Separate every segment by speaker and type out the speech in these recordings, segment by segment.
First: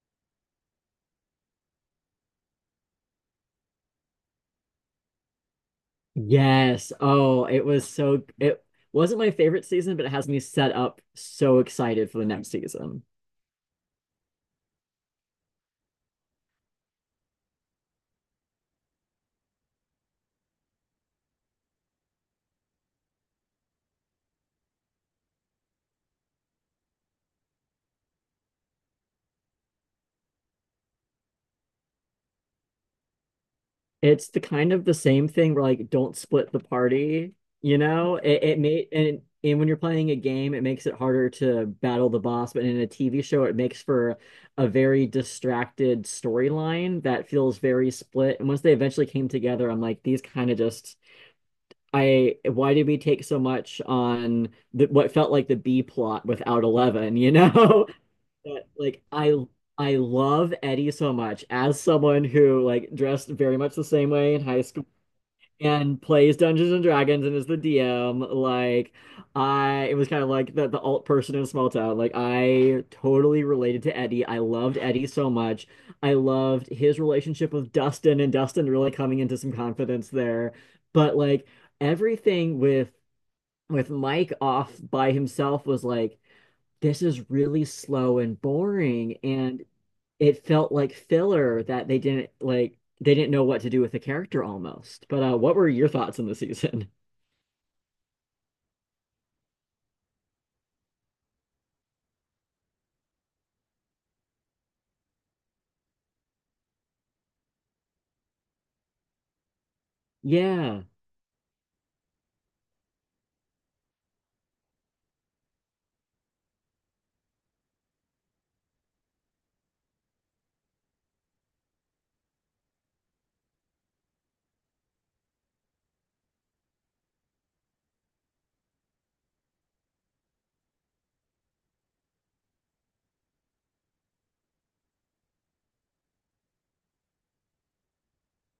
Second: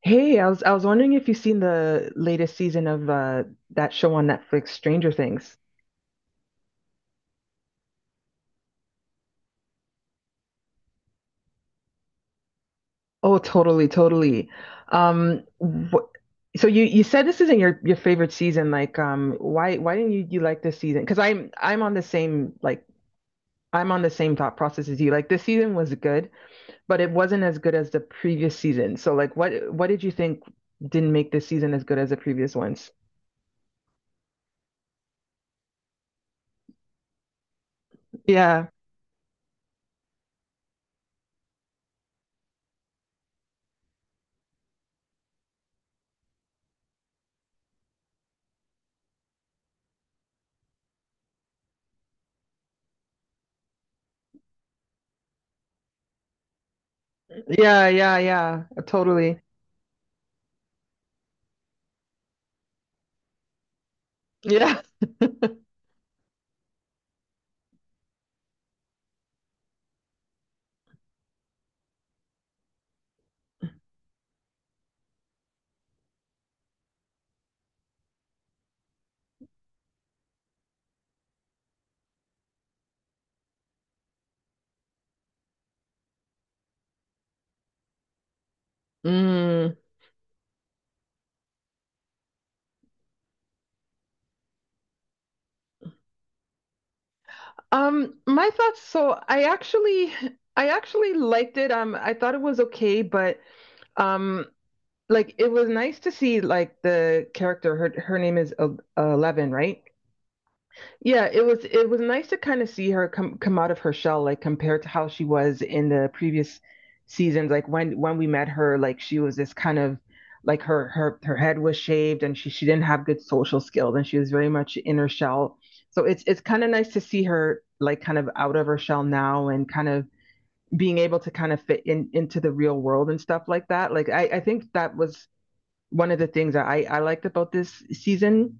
Speaker 1: Hey, I was wondering if you've seen the latest season of that show on Netflix, Stranger Things.
Speaker 2: Yes. Oh, it was so it wasn't my favorite season, but it has me set up so excited for the next season.
Speaker 1: Oh, totally, totally. Wh So you said this isn't your favorite season. Like, why didn't you like this season? Because I'm on the same like I'm on the same thought process as you. Like, this season was good, but it wasn't as good as the previous season. So, like, what did you think didn't make this season as good as the previous ones?
Speaker 2: It's the kind of the same thing where, like, don't split the party, you know? It
Speaker 1: Yeah,
Speaker 2: made, and when you're playing a game, it makes it harder to battle the boss, but in a TV show, it makes for a very distracted storyline that feels very split. And once they eventually came together, I'm like, these kind of just, I, why did we take so much on the, what felt like the B plot without Eleven, you know?
Speaker 1: yeah, yeah, yeah,
Speaker 2: But like I
Speaker 1: totally.
Speaker 2: I love Eddie so much, as someone who, like, dressed very much the same way in high
Speaker 1: Yeah.
Speaker 2: school and plays Dungeons and Dragons and is the DM. Like, I, it was kind of like the alt person in a small town. Like, I totally related to Eddie. I loved Eddie so much. I loved his relationship with Dustin, and Dustin really coming into some confidence there. But like, everything with Mike off by himself was like, this is really slow and boring, and it felt like filler that they didn't, like, they didn't know what to do with the character almost. But what were your thoughts on the season?
Speaker 1: My thoughts, I actually liked it. I thought it was okay, but um like it was nice to see like the character her name is Eleven, right?
Speaker 2: Yeah.
Speaker 1: Yeah, it was nice to kind of see her come out of her shell, like compared to how she was in the previous seasons. Like when we met her, like she was this kind of like her head was shaved and she didn't have good social skills and she was very much in her shell. So it's kind of nice to see her like kind of out of her shell now and kind of being able to kind of fit in into the real world and stuff like that. Like I think that was one of the things that I liked about this season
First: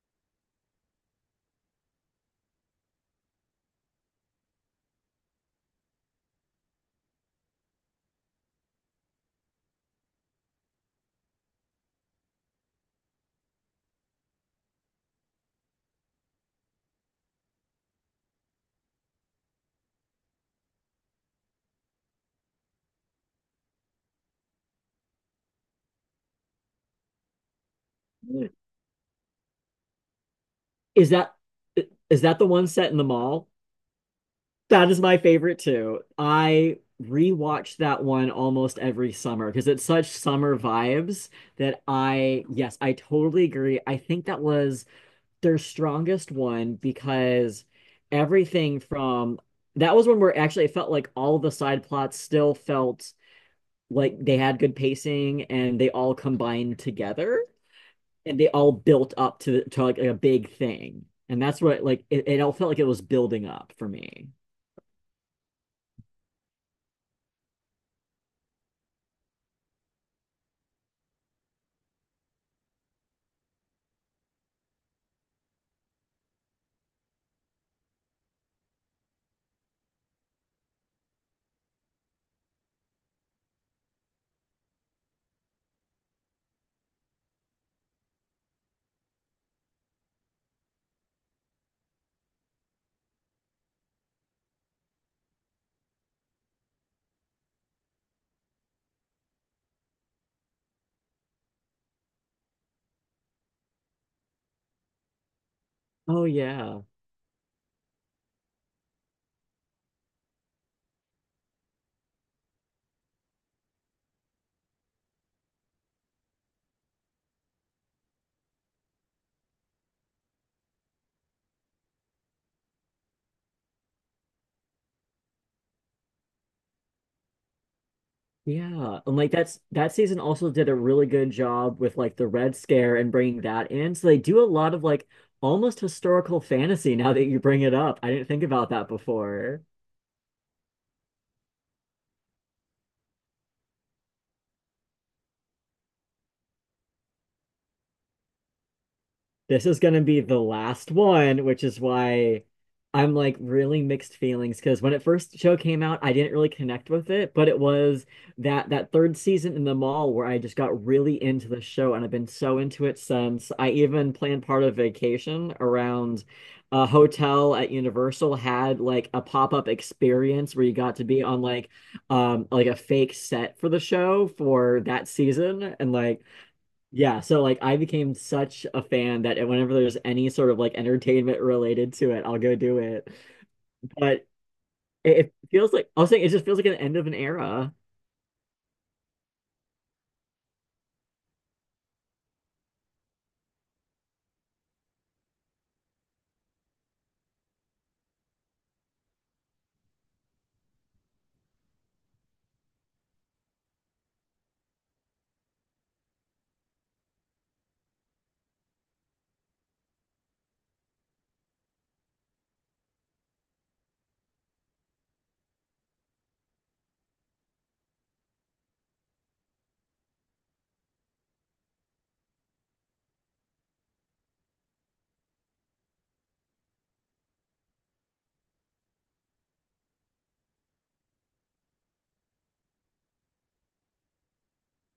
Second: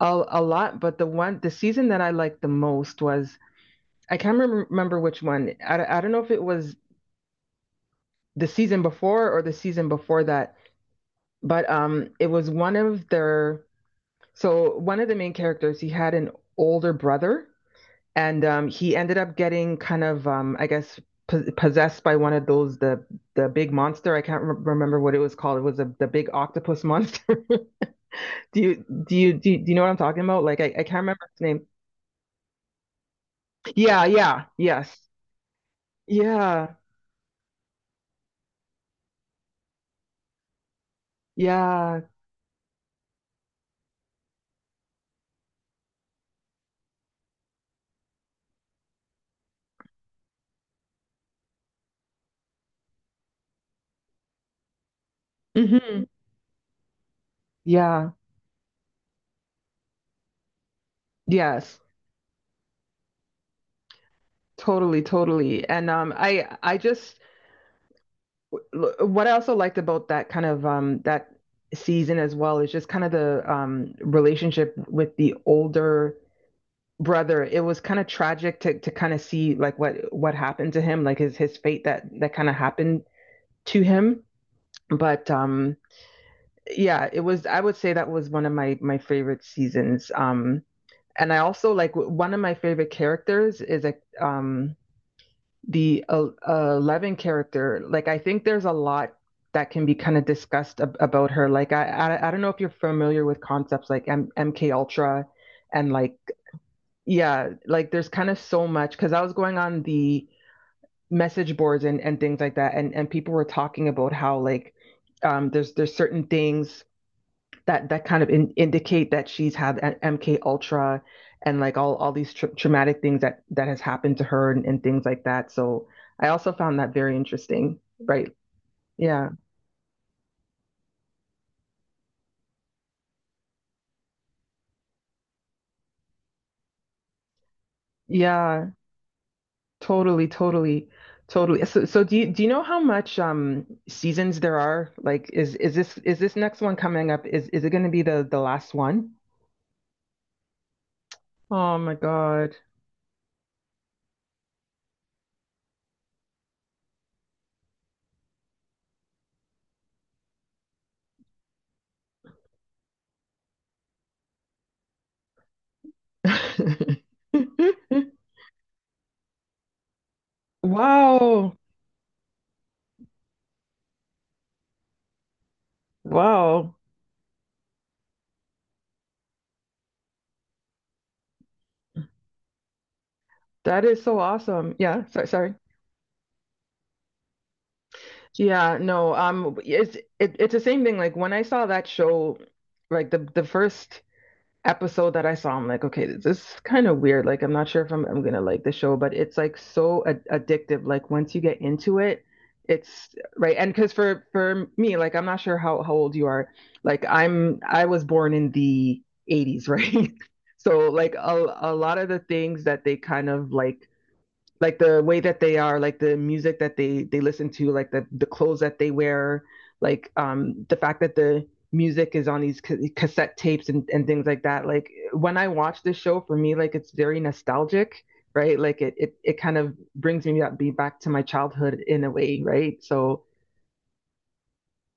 Speaker 1: a lot, but the season that I liked the most was I can't remember which one. I don't know if it was the season before or the season before that, but it was one of their so one of the main characters he had an older brother and he ended up getting kind of I guess possessed by one of those the big monster. I can't remember what it was called. It was the big octopus monster. Do you know what I'm talking about? Like I can't
Speaker 2: Is
Speaker 1: remember
Speaker 2: that
Speaker 1: its name.
Speaker 2: is that the one set in the mall?
Speaker 1: Yeah, yeah,
Speaker 2: That is
Speaker 1: yes.
Speaker 2: my favorite too.
Speaker 1: Yeah,
Speaker 2: I rewatch that one almost every summer because it's such summer vibes that
Speaker 1: yeah,
Speaker 2: I, yes, I totally agree. I think that was their strongest one, because everything from that was one where actually it felt like all the side plots still felt like they had good pacing, and they
Speaker 1: hmm
Speaker 2: all combined together
Speaker 1: yeah,
Speaker 2: and they all built up to like a big thing, and that's
Speaker 1: yes,
Speaker 2: what, like, it all felt like it was building up for me.
Speaker 1: totally, totally. And I just what I also liked about that kind of that season as well is just kind of the relationship with the older brother. It was kind of tragic to kind of see like what happened to him, like his fate that kind of happened to him. But yeah, it was. I would say that was one of my favorite seasons. And I also like one of my favorite characters is a um the Eleven character. Like I think there's a lot that can be kind of discussed about her. Like I don't know if you're familiar with concepts like MK Ultra and like
Speaker 2: Oh yeah.
Speaker 1: yeah, like there's kind of so much because I was going on the message boards and things like that and people were talking about how like there's certain things that kind of indicate that she's had MK Ultra and like all these traumatic things that that has happened to her and things like that. So I also found that very interesting. Right.
Speaker 2: Yeah. And
Speaker 1: Yeah.
Speaker 2: like, that's that season also did a really good job with, like, the Red Scare and bringing that in. So they do a lot of, like, almost historical fantasy, now that you bring it up. I didn't think about
Speaker 1: Yeah.
Speaker 2: that before.
Speaker 1: Totally. Totally. Totally. So so do you know how much seasons there are? Like is this next one coming up? Is it going to be the last one?
Speaker 2: This is gonna be the last one, which
Speaker 1: Oh
Speaker 2: is
Speaker 1: my
Speaker 2: why
Speaker 1: God.
Speaker 2: I'm like really mixed feelings, because when it first show came out, I didn't really connect with it, but it was that third season in the mall where I just got really into the show, and I've been so into it since. I even planned part of vacation around a hotel at Universal, had like a pop-up experience where you got to be on,
Speaker 1: Wow.
Speaker 2: like, like a fake set for the show for that season, and like,
Speaker 1: Wow.
Speaker 2: yeah, so like I became such a fan that whenever there's any sort of like entertainment related to it, I'll go do it.
Speaker 1: That is so
Speaker 2: But
Speaker 1: awesome. Yeah.
Speaker 2: it,
Speaker 1: Sorry.
Speaker 2: it
Speaker 1: Sorry.
Speaker 2: feels like, I was saying, it just feels like an end of an era.
Speaker 1: Yeah, no, it's the same thing. Like when I saw that show, like the first episode that I saw, I'm like, okay, this is kind of weird. Like I'm not sure if I'm gonna like the show, but it's like so ad addictive. Like once you get into it, it's right. And because for me, like I'm not sure how old you are. Like I was born in the 80s, right? So like a lot of the things that they kind of like the way that they are, like the music that they listen to, like the clothes that they wear, like the fact that the music is on these cassette tapes and things like that. Like when I watch this show, for me, like it's very nostalgic, right? Like it kind of brings me up be back to my childhood in a way, right? So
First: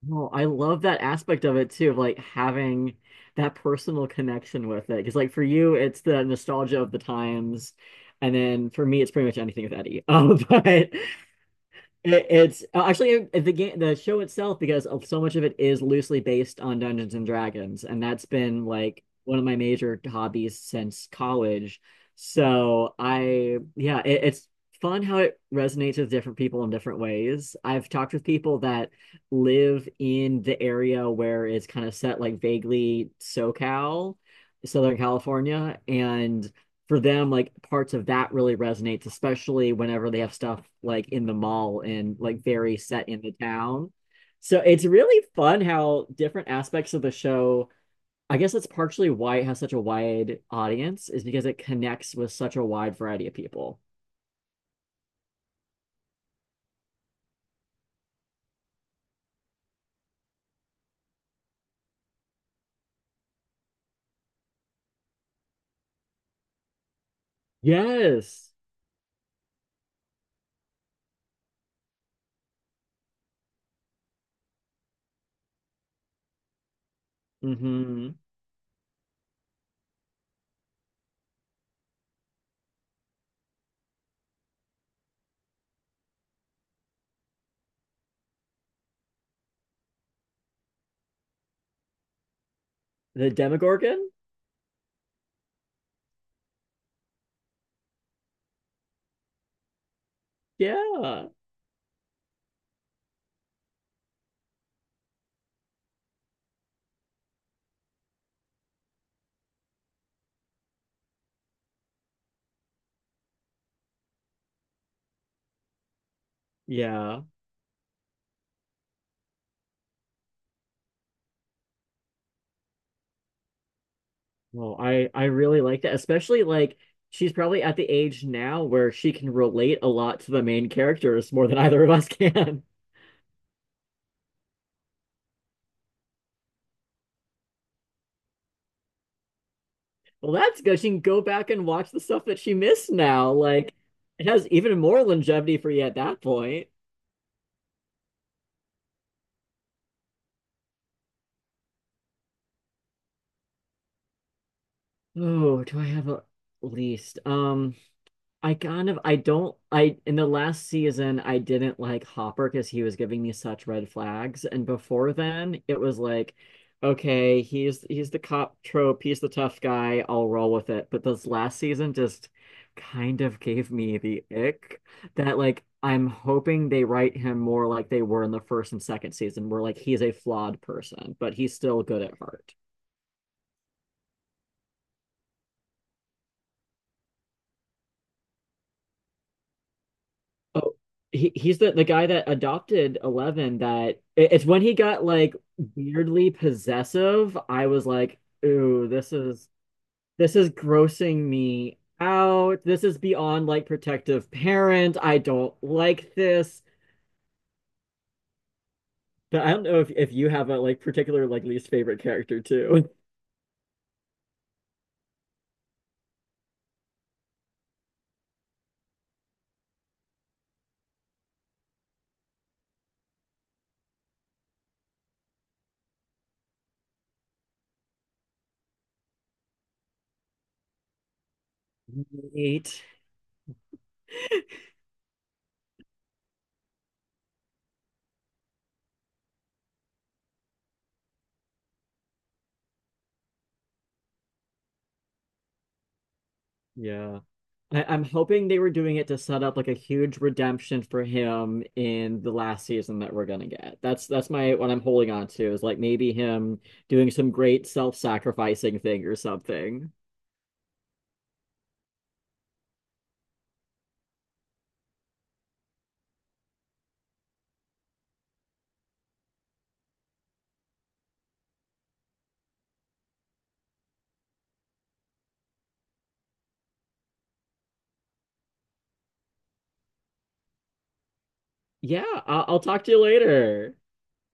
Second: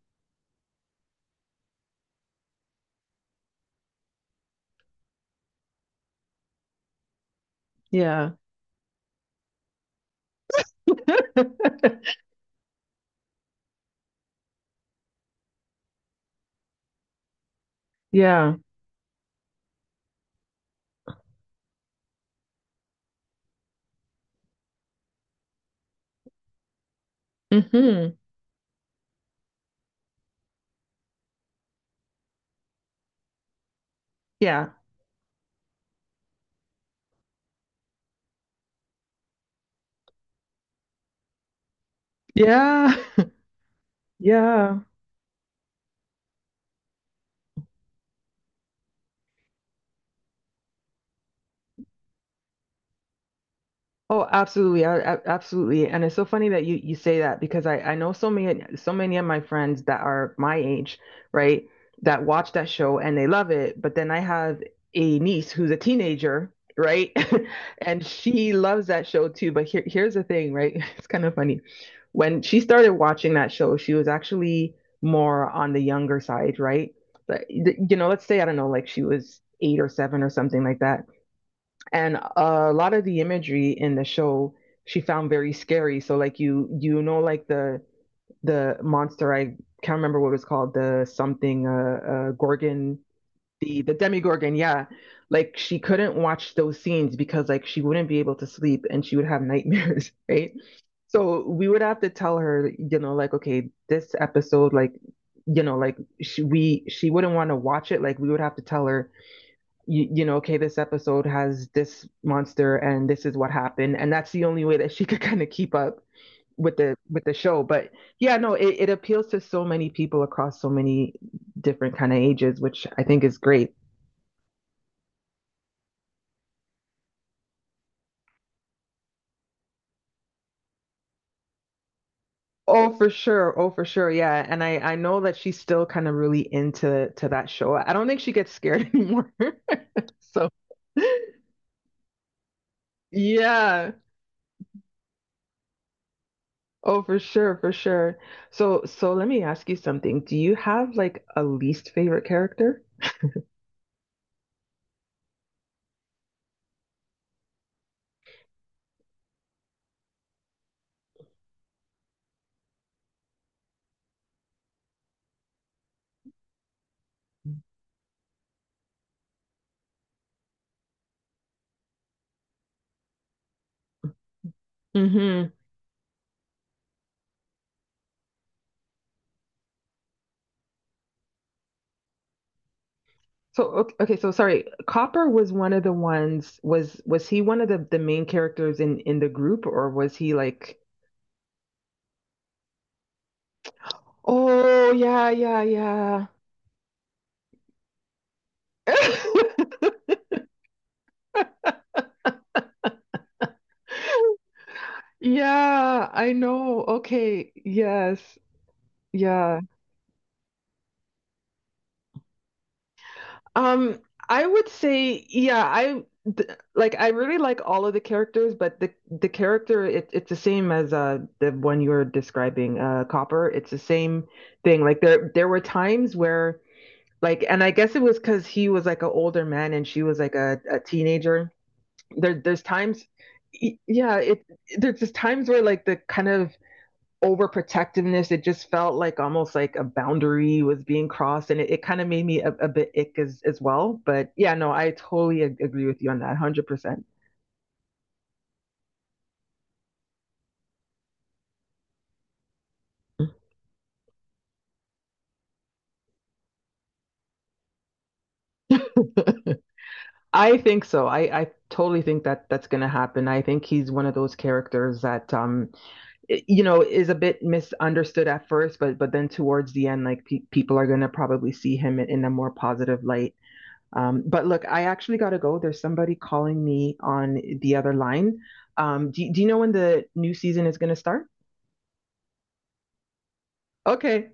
Speaker 2: No, I love that aspect of it too, of like having that personal connection with it. Because like for you, it's the nostalgia of the times,
Speaker 1: yeah,
Speaker 2: and then for me, it's pretty much anything with Eddie. But it's actually the game, the show itself, because so much of it is loosely based on Dungeons and Dragons, and that's
Speaker 1: yeah,
Speaker 2: been like one of my major hobbies since college. So I, yeah, it's fun how it resonates with different people in different ways. I've
Speaker 1: hmm
Speaker 2: talked with people that live in the area where it's kind of set, like vaguely SoCal,
Speaker 1: yeah,
Speaker 2: Southern California, and for them, like parts of that really resonates, especially whenever they have stuff like in the mall and like very
Speaker 1: yeah,
Speaker 2: set in the town. So
Speaker 1: yeah.
Speaker 2: it's really fun how different aspects of the show. I guess that's partially why it has such a wide audience, is because it connects with such a wide variety of people.
Speaker 1: Oh, absolutely. Absolutely. And it's so funny that you say that because I know so many so many of my friends that are my age, right, that watch that show and they love it, but then I have a niece who's a teenager, right? And
Speaker 2: Yes.
Speaker 1: she loves that show too, but here's the thing, right? It's kind of funny. When she started watching that show, she was actually more on the younger side, right? But, you know,
Speaker 2: Hmm.
Speaker 1: let's say I don't know, like she was eight or seven or something like that. And a lot of the imagery in the show she found very scary. So like you know like the monster I can't remember what it was called the something gorgon
Speaker 2: The
Speaker 1: the
Speaker 2: Demogorgon?
Speaker 1: demigorgon yeah like she couldn't watch those scenes because like she wouldn't be able to sleep and she would have nightmares right
Speaker 2: Yeah.
Speaker 1: so we would have to tell her you know like okay this episode like you know like she wouldn't want to watch it like we would have to tell her you know, okay, this episode has this monster and this is what happened. And that's the only way that she could kind of keep up with
Speaker 2: Yeah.
Speaker 1: the show. But yeah, no, it appeals to so many people across so many different kind of ages, which I think is great.
Speaker 2: Well, I really like that, especially like she's probably at the age now where she can relate a lot to the main characters more than either of us can.
Speaker 1: Oh, for sure. Oh, for sure. Yeah. And I know that she's still kind of really into to that show. I don't think she gets scared anymore.
Speaker 2: Well,
Speaker 1: So
Speaker 2: that's good. She can go back and watch the stuff that she missed now. Like,
Speaker 1: yeah.
Speaker 2: it has even more longevity for you at that point.
Speaker 1: Oh, for sure, for sure. So so let me ask you something. Do you have like a least favorite character?
Speaker 2: Oh, do I have a least? I kind of, I don't, I, in the last season I didn't like Hopper, because he was giving me such red flags. And before then it was like, okay, he's the cop trope, he's the tough guy, I'll roll with it. But this last season just kind of gave me the ick, that
Speaker 1: hmm
Speaker 2: like I'm hoping they write him more like they were in the first and second season, where like he's a flawed person, but he's still good at heart.
Speaker 1: So okay, okay, so sorry. Copper was one of the ones was he one of the main characters in the group or was he
Speaker 2: Oh,
Speaker 1: like
Speaker 2: he's the guy that adopted Eleven. That it's when he
Speaker 1: Oh
Speaker 2: got
Speaker 1: yeah,
Speaker 2: like
Speaker 1: yeah, yeah.
Speaker 2: weirdly possessive. I was like, ooh, this is grossing me out. This is beyond like protective parent. I don't
Speaker 1: Yeah,
Speaker 2: like
Speaker 1: I
Speaker 2: this.
Speaker 1: know. Okay. Yes.
Speaker 2: But I
Speaker 1: Yeah.
Speaker 2: don't know if you have a like particular like least favorite character too.
Speaker 1: Um, I would say, yeah, I th like I really like all of the characters, but the character it's the same as the one you were describing, Copper. It's the same thing. Like there were times where like and I guess it was because he was like an older man and she was like a teenager. There's
Speaker 2: Nate.
Speaker 1: times yeah, it there's just times where like the kind of overprotectiveness. It just felt like almost like a boundary was being crossed, and it kind of made me a bit ick as well. But yeah, no, I totally agree with you on that, 100%.
Speaker 2: Yeah. I'm hoping they were doing it to set up like a huge redemption for him in the last season that we're gonna get. That's my what I'm holding on to, is like maybe him doing some great self-sacrificing thing or something.
Speaker 1: I think so. I totally think that that's going to happen. I think he's one of those characters that you know is a bit misunderstood at first but then towards the end like people are going to probably see him in a more positive light but look I actually got to go there's somebody calling me on the other line do you know when the new season is going to start
Speaker 2: Yeah, I'll talk to you later.
Speaker 1: okay